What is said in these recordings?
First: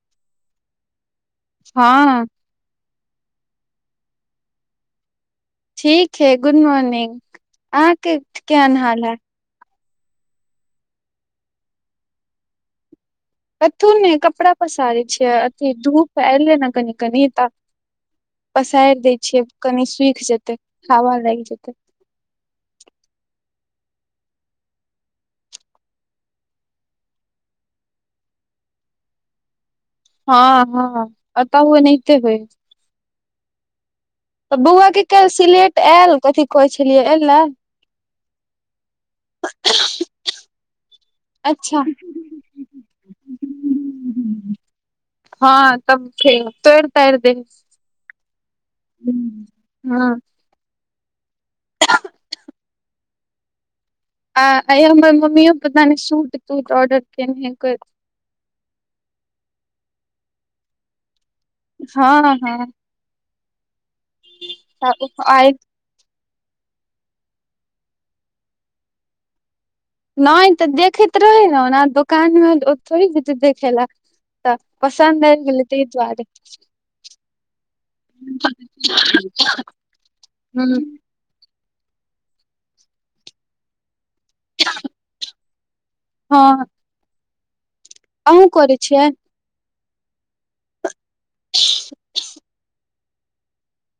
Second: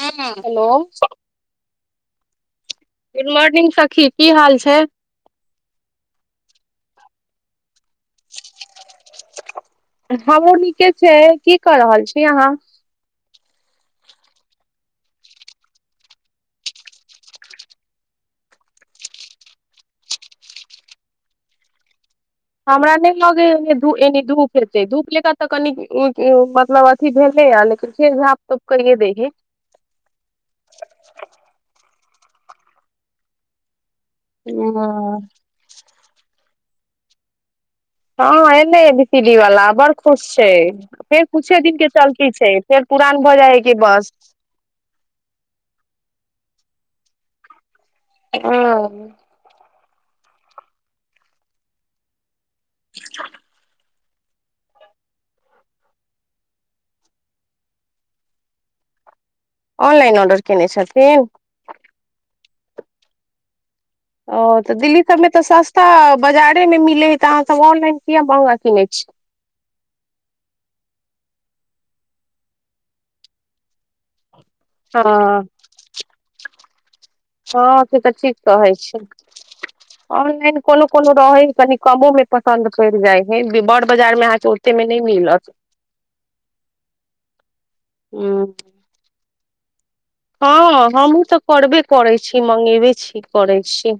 हॅं, हेलो! हँ good morning सखी! की हाल छै? ठीक है, गुड मॉर्निंग अहाँके केहेन हाल हेय? हमहूँ नीके छै, की कऽ रहल छी अहाँ? कथू ने कपड़ा पसारै छियै, अथी धूप अयलै ने कनी-कनी तऽ पसारि देय छियै कनी सुखि जेतै, हवा लागि जेतै हमरा नहि लगैय एनी धूप हेतै, धूप ले क तऽ कनि मतलब अ भेलै या लेकिन फेर झाँप तोप कइये दैहैय। हँ, हँ अतहु एनाहिते होइहए तऽ बौआके काल्हि सिलेट आयल? कथी कहै छलियै अएलै? हँ अएलै, एबीसीडी वला, बड़ खुश छै, कुछे अच्छा दिनके चलती छै, फेर पुरान भऽ जाइ है कि बस हँ तब, तोड़-तारि दै हँ, हँ [unintelligible] [unintelligible] आ आइ हमर मम्मियो पता ने शूट-तूट ऑर्डर केने हेय आनलाइन ऑर्डर केने छथिन? हँ हँ ओ तऽ दिल्ली सभमे तऽ आइ सस्ता बाजारेमे मिलै हइ तऽ अहाँ सभ ऑनलाइन किया महंगा कीने छियै? नहि तऽ देखैत रहै ने ओना दोकानमे थोड़े जेते देखे लाए तऽ हँ पसन्द आइ गेल तइ दुआरे हँ से तऽ ठीक कहै छी, ऑनलाइन ह कोनो-कोनो रहै हइ कनी कमोमे पसंन्द पड़ि जाय हय बड़ बाजारमे अहाँके ओतेमे नहि मिलत हँ अहँ ह करै छियै? हँ हमहूँ तऽ करबे करै छी, मंगेबे छी करै छी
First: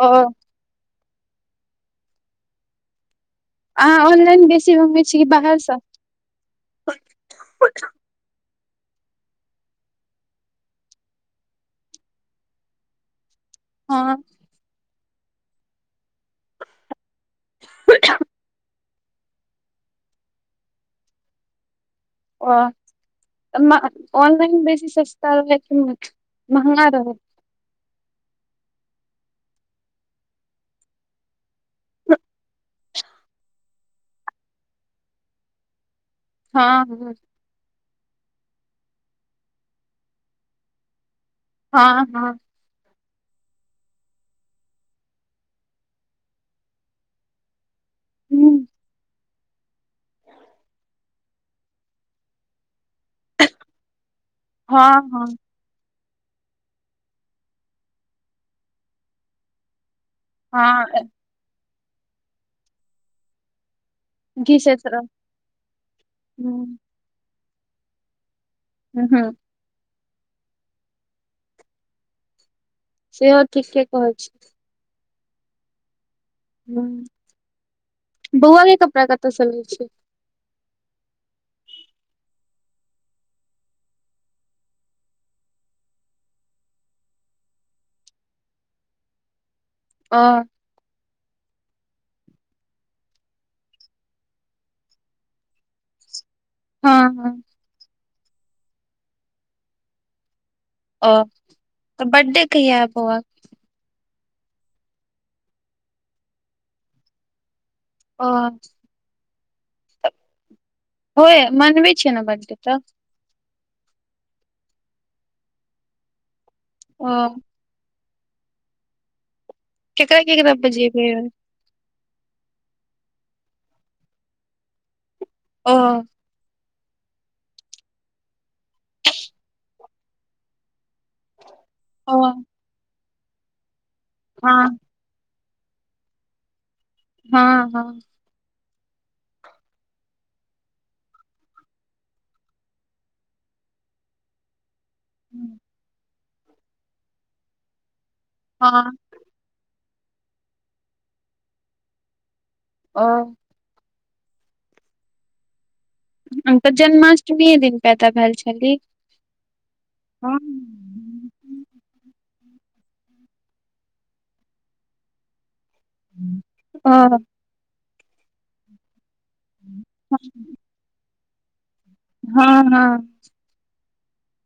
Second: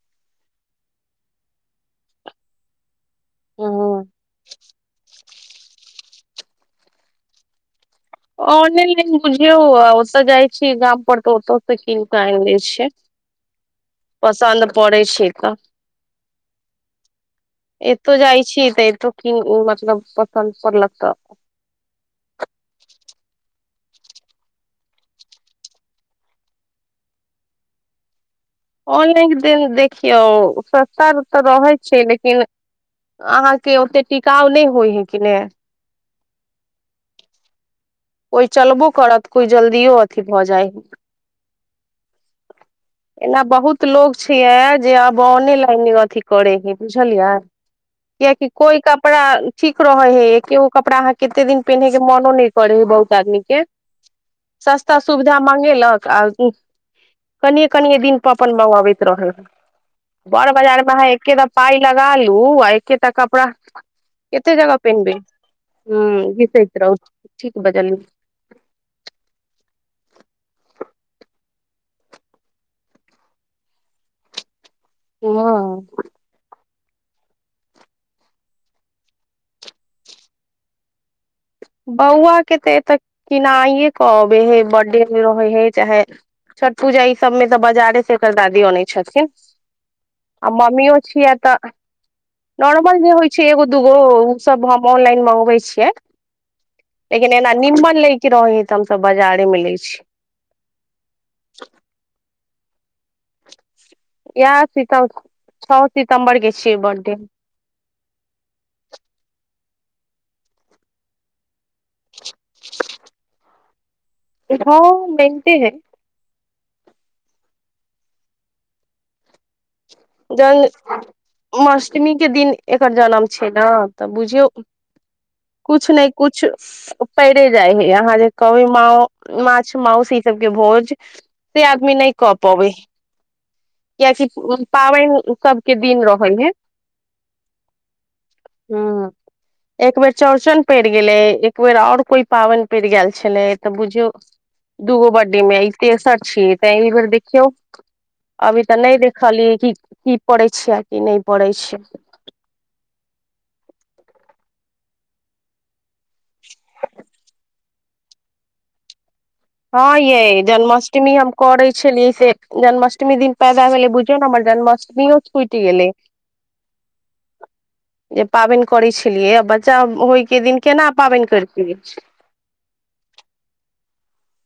हॅं अहाँ ह ऑनलाइन बेसी अनै छी की बाहरसँ? ऑनेलाइन बुझियौ, ओतऽ जाइ छियै गाम पर तऽ ओतय से कीन कऽ आनि लै छियै हँ पसन्द पड़ै छै तऽ, एतौ जाइ छियै तऽ एतौ मतलब पसन्द पड़लक तऽ ओऽ ऑनलाइन बेसी सस्ता रहै कि महंगा रहै? ऑनलाइन देखियौ सस्ता तऽ रहै छै लेकिन अहाँके ओते टिकाउ नहि होइ हय कि ने! हँ ह कोइ चलबो करत कोइ जल्दियो अथी भऽ जाइ हइ हँ, हँ एना बहुत लोग छिये जे आब ऑनेलाइन अथी करे हेय बुझलियै किएकि हूँ कोइ कपड़ा ठीक रहे हय, एकगो कपड़ा अहाँ कते दिन पहिन के मनो नहि करे हेय। [unintelligible] आदमी के हँ सस्ता हँ सुविधा म मगेलक आ कनिये कनिेये दिन पर अपन मंगाबैत रहल बड़ बाजार मे हँ अहाँ एकेटा पााय लगा लू आ एकेटा कपड़ा कतेक घी से जगा ह पेन्बे हू घीसेत रहू ठीक बजलय हू हू सेहो ठीके कहै छिए हँ ह बउआ लेल कपड़ा कतय छ आबे छै बौआ के तऽ एतऽ किनाइए कहऽ अबे हे बर्थडे मऽ रहे हे चाहे छठ पूजा ई सब मे तऽ बजारे से एकर दादी आनै छथिन आ आ मम्मीो छियै तऽ नॉर्मल जे होइ छै एगो दूगो ओ सब हम ऑनलाइन मंगबै छियै हँ लेकिन हँ एना निममन ले के रहे है तऽ हमस बाजारे मे ले छी ओ तऽ बर्थडे कहिए अय बऊआ क यएह सितम छओ सितम्बर के छियै बर्थडे ओ होय मनबै छिय ने बडे तऽ हँ मेनते है ओ केकरा केकरा जन बजेबै जन्मा अष्टमी के दिन एकर जनम छै ने तऽ बुझियौ ओ किछ नहि किछु पड़े जाइ हय अहाँ जे की म माछ मउस ई सबके भोज से आदमी नहि ओ कह पाबै हँ कियकि पाबनि सभके दिन रहै हे हँ हँ हँ एक बेेर चौरचन पड़ि गेलै एक बेर आओर कोई पाबनि पड़ि गेल छलै तऽ बुझियौ दूगो ब्डीमे ई तेसर छियै त एहि बेर देखियौ अभी तऽ हँ नहि देख खाली क की पढ़ै छियै आ कि नहि पढ़ै छियै ओ हम तऽ जन्माष्टमीए दिन पैदा भेल छली हँ एय जन्माष्मी हम करे छलियै से जन्माष्टमी दिन पैदा भेले बुझियौ नऽ हमर जन्माष्टमीो छुटि गेले ओ जे पाबनि करै छलियै आ बच्चा होइके दिन केना पाबनि करतिए हँ हँ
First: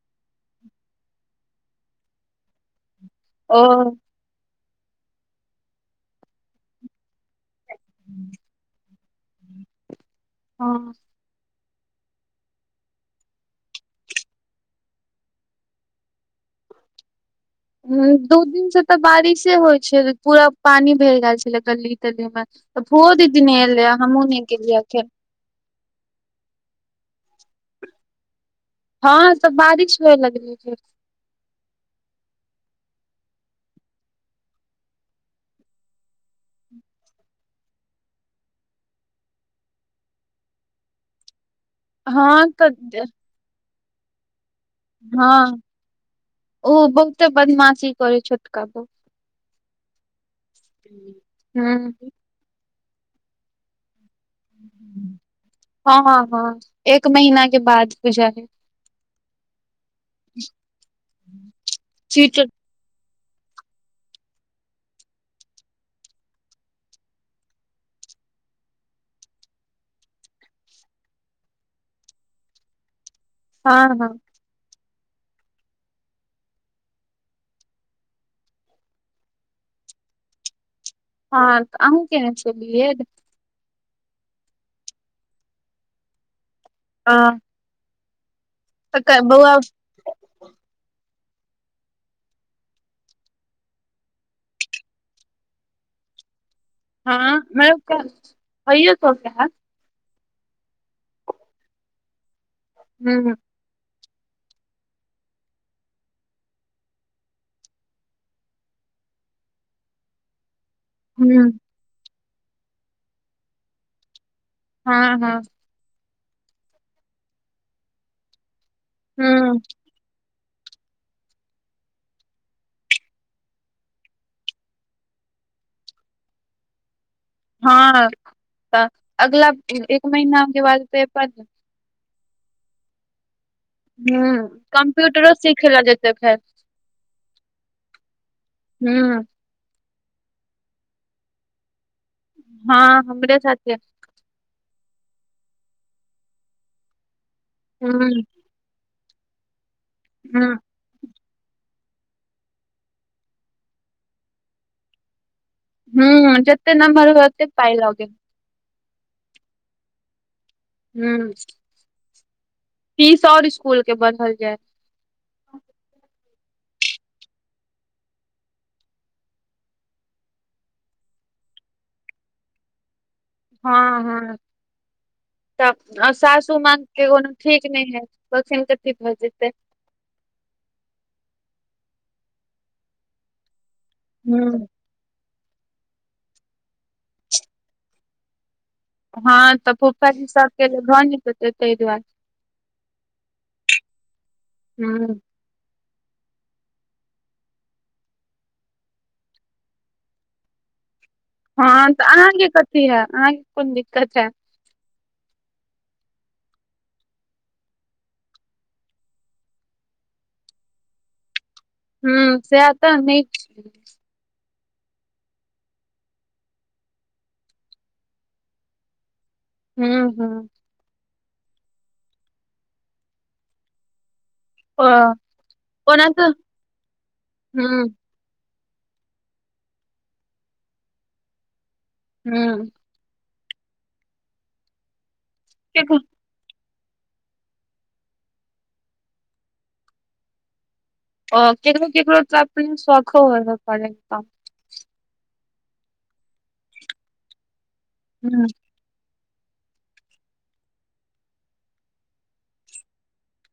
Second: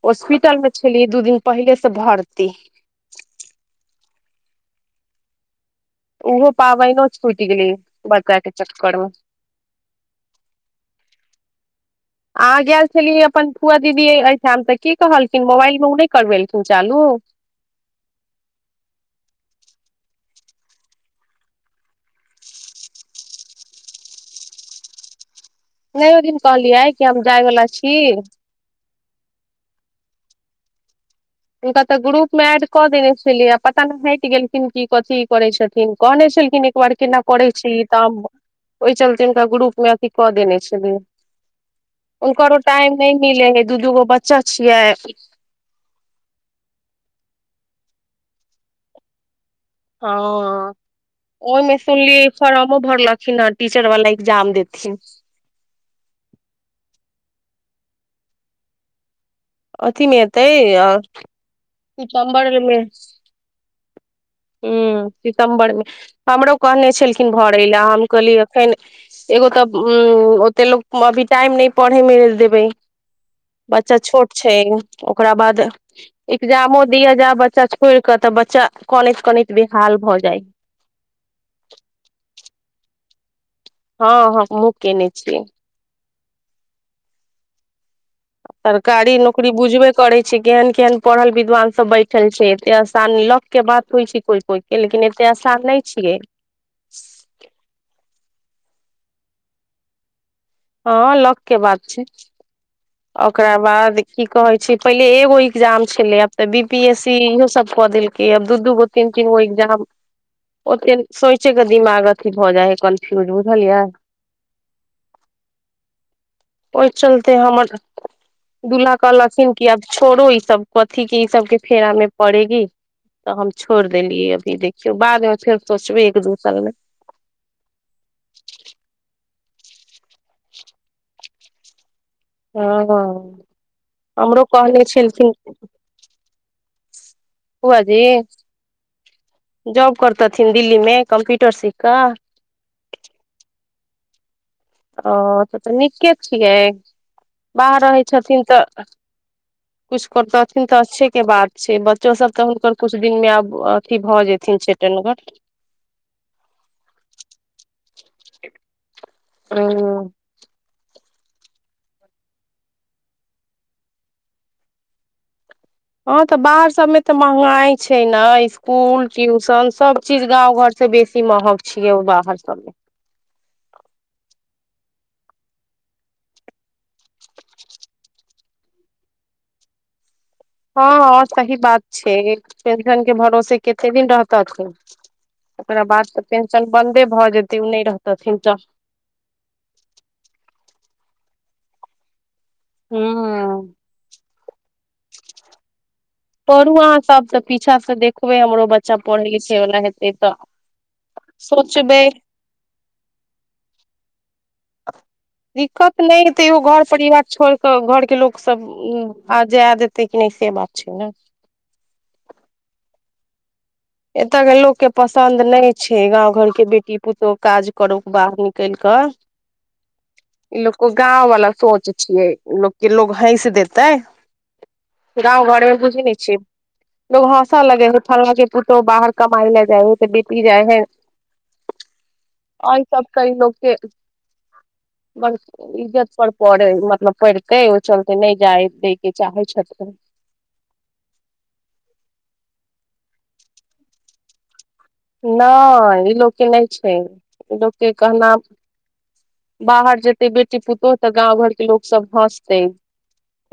हॉस्पिटल मे छलियै दू दिन पहिले से भर्ती ओ ओहो पाबनो छूटि गेलै बच्चा कऽ चक्कर मे हँ अहाँ गेल छलियै अपन पुआ दीदी एहिठाम तऽ की कहलखिन मोबाइल मे ओ नहि करबेलखिन चालू ह दू दिन से तऽ बारिशे होइ छल पूरा पानी भरि गेल छले गली तली मऽ त फोओदीदी नइ एलय हमहू ने गेलिय अखैन नहि ओ दिन कहलियै कि हम जाइवला छी हँ सब बारिश होए लगलै फेरसॅं हुनका तऽ ग्रुपमे एड कऽ देने छलियै आ पता ने हटि गेलखिन कि कथी करैत छथिन कहने छलखिन उआर केना करै छी तब ओइ चलते हुनका ग्रुप मे अथी कऽ देने छलियै हँ ऊकरो टाइम तऽ नहि मिलै है दू दूगो बच्चा छियै हँ ओ बहुते बदमाशी करै छोटका बहुत हँ हूँ ओमिसली फारमो भरलखिन आ टीचर वाला एग्जाम देथिन हँ हँ हँ एक महीना के बाद पूजा है अथी मे एतै आ चीटर सीचमबरमे [unintelligible] हूं सितम्बरमे हमरो कहने छलखिन भरय लए हम कहलिय एखन एगो तऽ उ ओते लोग अभी टाइम न पढ़े मे देबे हँ बच्चा हँ छोट छै एगो ओकरा बाद एग्जामो दिय जा बच्चा छोड़ क त बच्चा कानत कानत बिहाल भ जाइ हँ अहूं खेने छियै बी एड ह हमहु केने छियै हँ सरकारी तऽ नौकरी बौआ बुझबै करै छै केहन केहन पढ़ल विद्वान सब बैठल छै एते आसान लक के बात होइ छै कोइ कोइ ई लेकिन एते आसान नहि छियै हँ कहहिए त क [unintelligible] हँ लक के बात छै हूँ ओकरा बाद की कहै छी पहिले एगो एग्जाम छलै आब तऽ बी पी एस सी इहो सब कऽ देलकै आब दू दूगो तीन तीनगो एक्जाम [inaudible] ओते सोचै हूँ क दिमाग अथी भऽ जाइ है कन्फ्यूज बुझलियै हँ हँ ओहि चलते हमर दुल्हा कहलखिन हूँ कि आब छोड़ो ई सब कथी के ई सबके फेरा मे पड़ेगी तऽ हम छोड़ देलियै अभी देखियौ बादमे फेर सोचबै एक दू साल मे हँ त अगला एक महीना‌ के बाद पेपर ह हूं कम्प्यूटरो सिखै ला जेतै एखन बुआ जी हूँ जॉब करतथिन दिल्ली मे कम्प्यूटर सीख कऽ हँ हमरे [unintelligible] ओ तऽ तऽ नीके छियै बाहर हूँ रहैत छथिन तऽ कुछ हूँ करतऽथीन तऽ अच्छे के बात छै बच्चो सब तऽ हुनकर कुछ दिन मे आब अथी भऽ जेथिन छेटनगर हूं जेते नमहर हो ओते पाइ लगै ओ हू फीस और इसकूल के बढ़ल जाय हँं त बाहर सब मे त महँगाई छै ने स्कूल ट्यूशन सब चीज गाँंव घर से बेसी महग छियै ओ बाहर सबमे हँ हँ तब सासू मग के कोनो ठीक नहि हय पसन क ठीक भऽ जेतै हँ हँ सही बात छै पेंशन के भरोसे कते दिन रहत हूँ थीन ओकरा बाद त टेंशन बन्दे भ जेतै नहि रहतथिन त हँ तऽ फुफा जी सबके भऽ नहितै ताहि दुआरे हूँ हँ पढ़ू अहाँ सबसँ पीछा से देखबै हमरो बच्चा पढ़ै लिखै वल्ला हेतै तऽ हँ त सोचबै अहाँके कथी है अहाँके कोन दिक्कत है दिक्कत ने य तैयो घर परिवार छोड़ के घरके लोक सब उ आ जे देतै क नहि से बात छै ने ह सेह तऽ नहि एतय के लोक के पसंन्द नहि छै गाँंव घर के बेटी पुतो काज करे बाहर निकलि कऽ हँ हँ ई लोक को गाँंव वालला सोच छियै लोक के लोग हैस देते ओ गाँंव घर मे बुझी ओना नहि तऽ छी लोग हँसा हूँ लगे ह फल ओ तो बाहर कमाइ लए जाए है त ऽ बेटी‌ जाए है हूँ और सब कई लोक‌ के ब केकरो इज्जत पड़ पढ़े मतलब पढ़ते ओ चलते नहि जाय दै के चाहे छथि अ केकरो‌ केकरो त अपने शोखो हो प नय ई लोकके ने छै ई लोकके कहना हँ बाहर जेते बेटी पुतोह तऽ गाँंव घर के लोक सब हसते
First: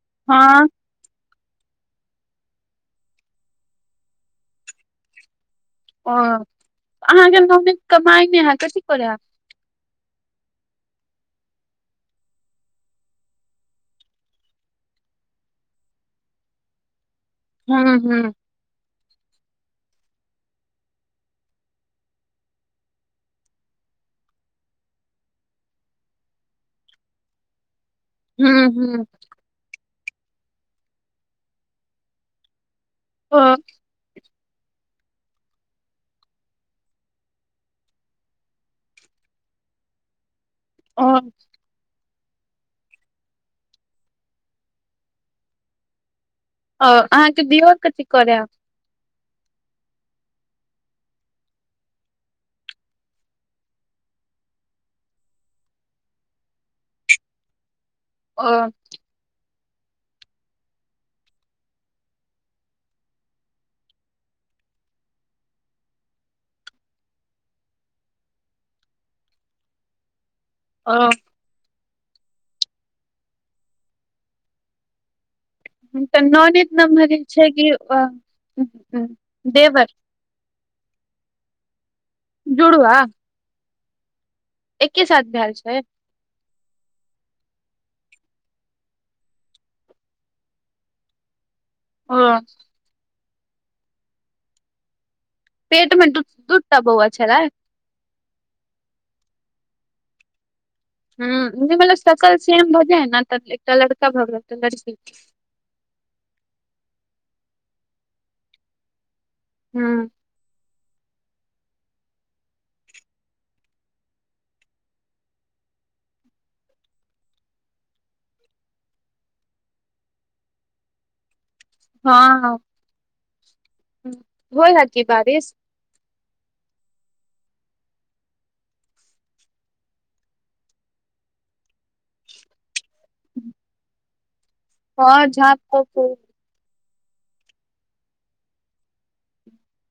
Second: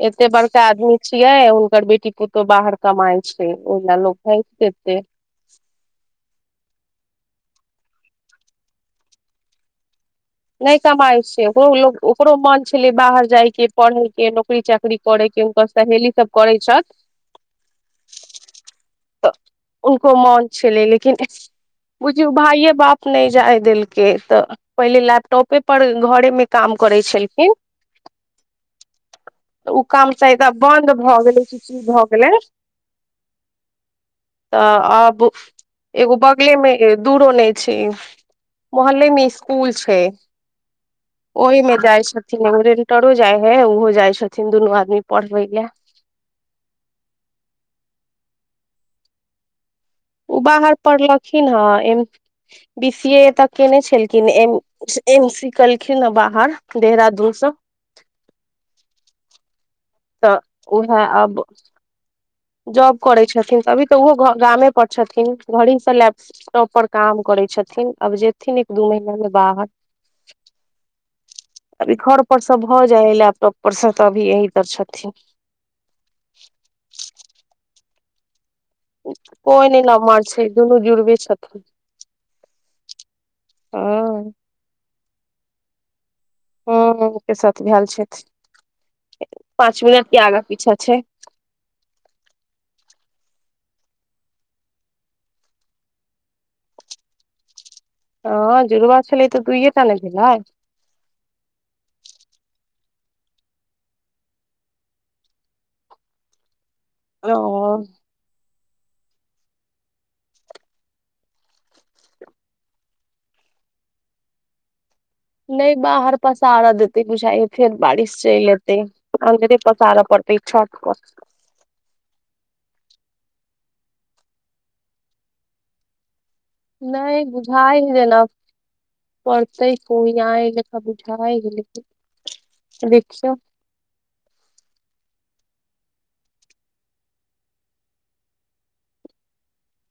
एते बड़का हँ आदमी छियै हुनकर बेटी पुतहु बाहर कमाइ छै ओहि ल लोक हैस देतै ओ अहाँके नोनैद कमाई नहि हयत कथी करैब नहि कमाइ छै ओकरो ओकरो मन छलै बाहर जाय के पढ़े के नौकरी चाकरी नौकरी करे के हुनकर सहेली सब करै छथि हँ हँ उनको मोन छेलै लेकिन बुझयो भाइे बाप नहि जाय देलकै त पहिले लै टॉपे पर घरे मे काम करे छलखिन हू हू त उ काम चाही तऽ बंन्द भऽ गेलै कि ची भऽ गेलै ह तऽ आब एगो बगले मे दूरो नहि छै मोहल्ले मे स्कूल छै ओ ओहि में जाइ छथिन एगो रेंटरो जाइ है ओहो जाइ छथिन दुनू आदमी पढ़बै लए अहाँके दियर कथी करै हे ओ बाहर पढ़लखिन हेँ M B C A A तऽ केने छलखिन एम एम सी केलखिन ह बाहर देहरादून से ओ त उहै अब जॉब करै छथिन अभी त ओहो गामे पर छथिन घड़ीसँ ला क परोपर काम करै छथिन अब जेथिन एक दू महीना मे बाहर ओ [inaudible] अभी घर पर से भ जाय हय लैपटॉप पर से त अभी यही पर छथिन ह त ननैद लग म छै कि कोय नहि देवर लमहर छै दुनू जुड़बे छथिन जुड़ुआ आ एके साथ भेएल छै ह एके साथ भेल छथिन पाँच मिनट के आगा पीछा छै हँ पेट मे दू दू टा बौआ छलै हँ जुड़ुबा छलै तऽ दुइए टा नेे भेलै ह मल सकल सेम भजे है ने त एकटा लड़का भ गेल त लड़की ओ हू नहि बाहर पासार देतै बुझाय य फेर बारिश चलि एतै अन्दरे पसारे पड़तै [inaudible] हँ हँ होय हय बारीश की नहि बुझाय हय जेना पढ़तै ह कोइ आए ल बुझाएकिन देखियौ [inaudible] हँ झाँप तोप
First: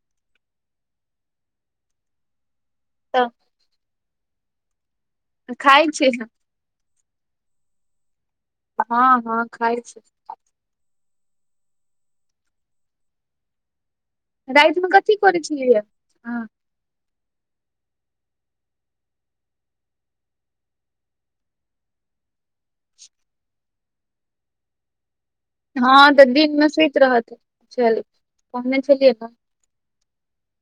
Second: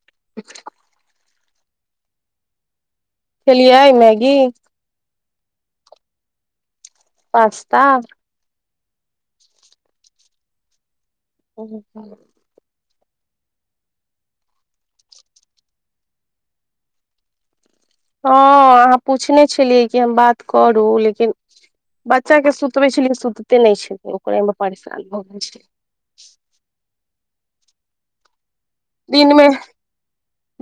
[unintelligible] तऽ खेलियै मैगी खाय छियै पास्ता हँ हँ खाय छै ओ रातिमे कथी करै छियै य हँ अहाँ पूछने छलियै कि हम बात करू लेकिन बच्चा के सुतबे छलिन सुतते नहि छै ओकरे मे परेशान भऽ गेल छलियै हँ तऽ दिन मे सुति रहतैलने दिनमे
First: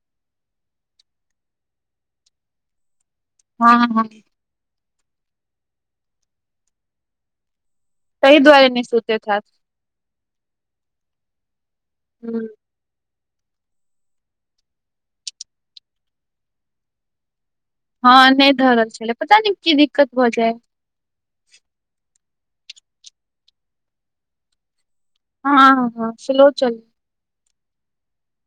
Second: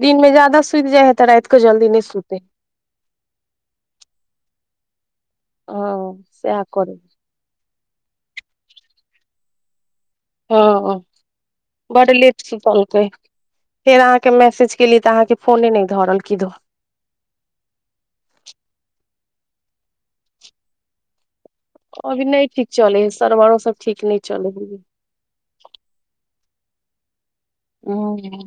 दिनमें जादा सुति जाय हय तऽ राति को जल्दी नहि सुते हँ हँ ह सेह करू तहि दुआरे नहि सुतेत हेत हँ बड लेट सुतलके फेर अहाँके मैसेज केली तऽ अहाँके फोने नहि धरल कि दो हँ नहि धरल छलै पता न की दिक्कत भऽ जाय अभी नहि ठीक चले है सरवारो सब ठीक नहि चले ह हँ हँ स लो चल ह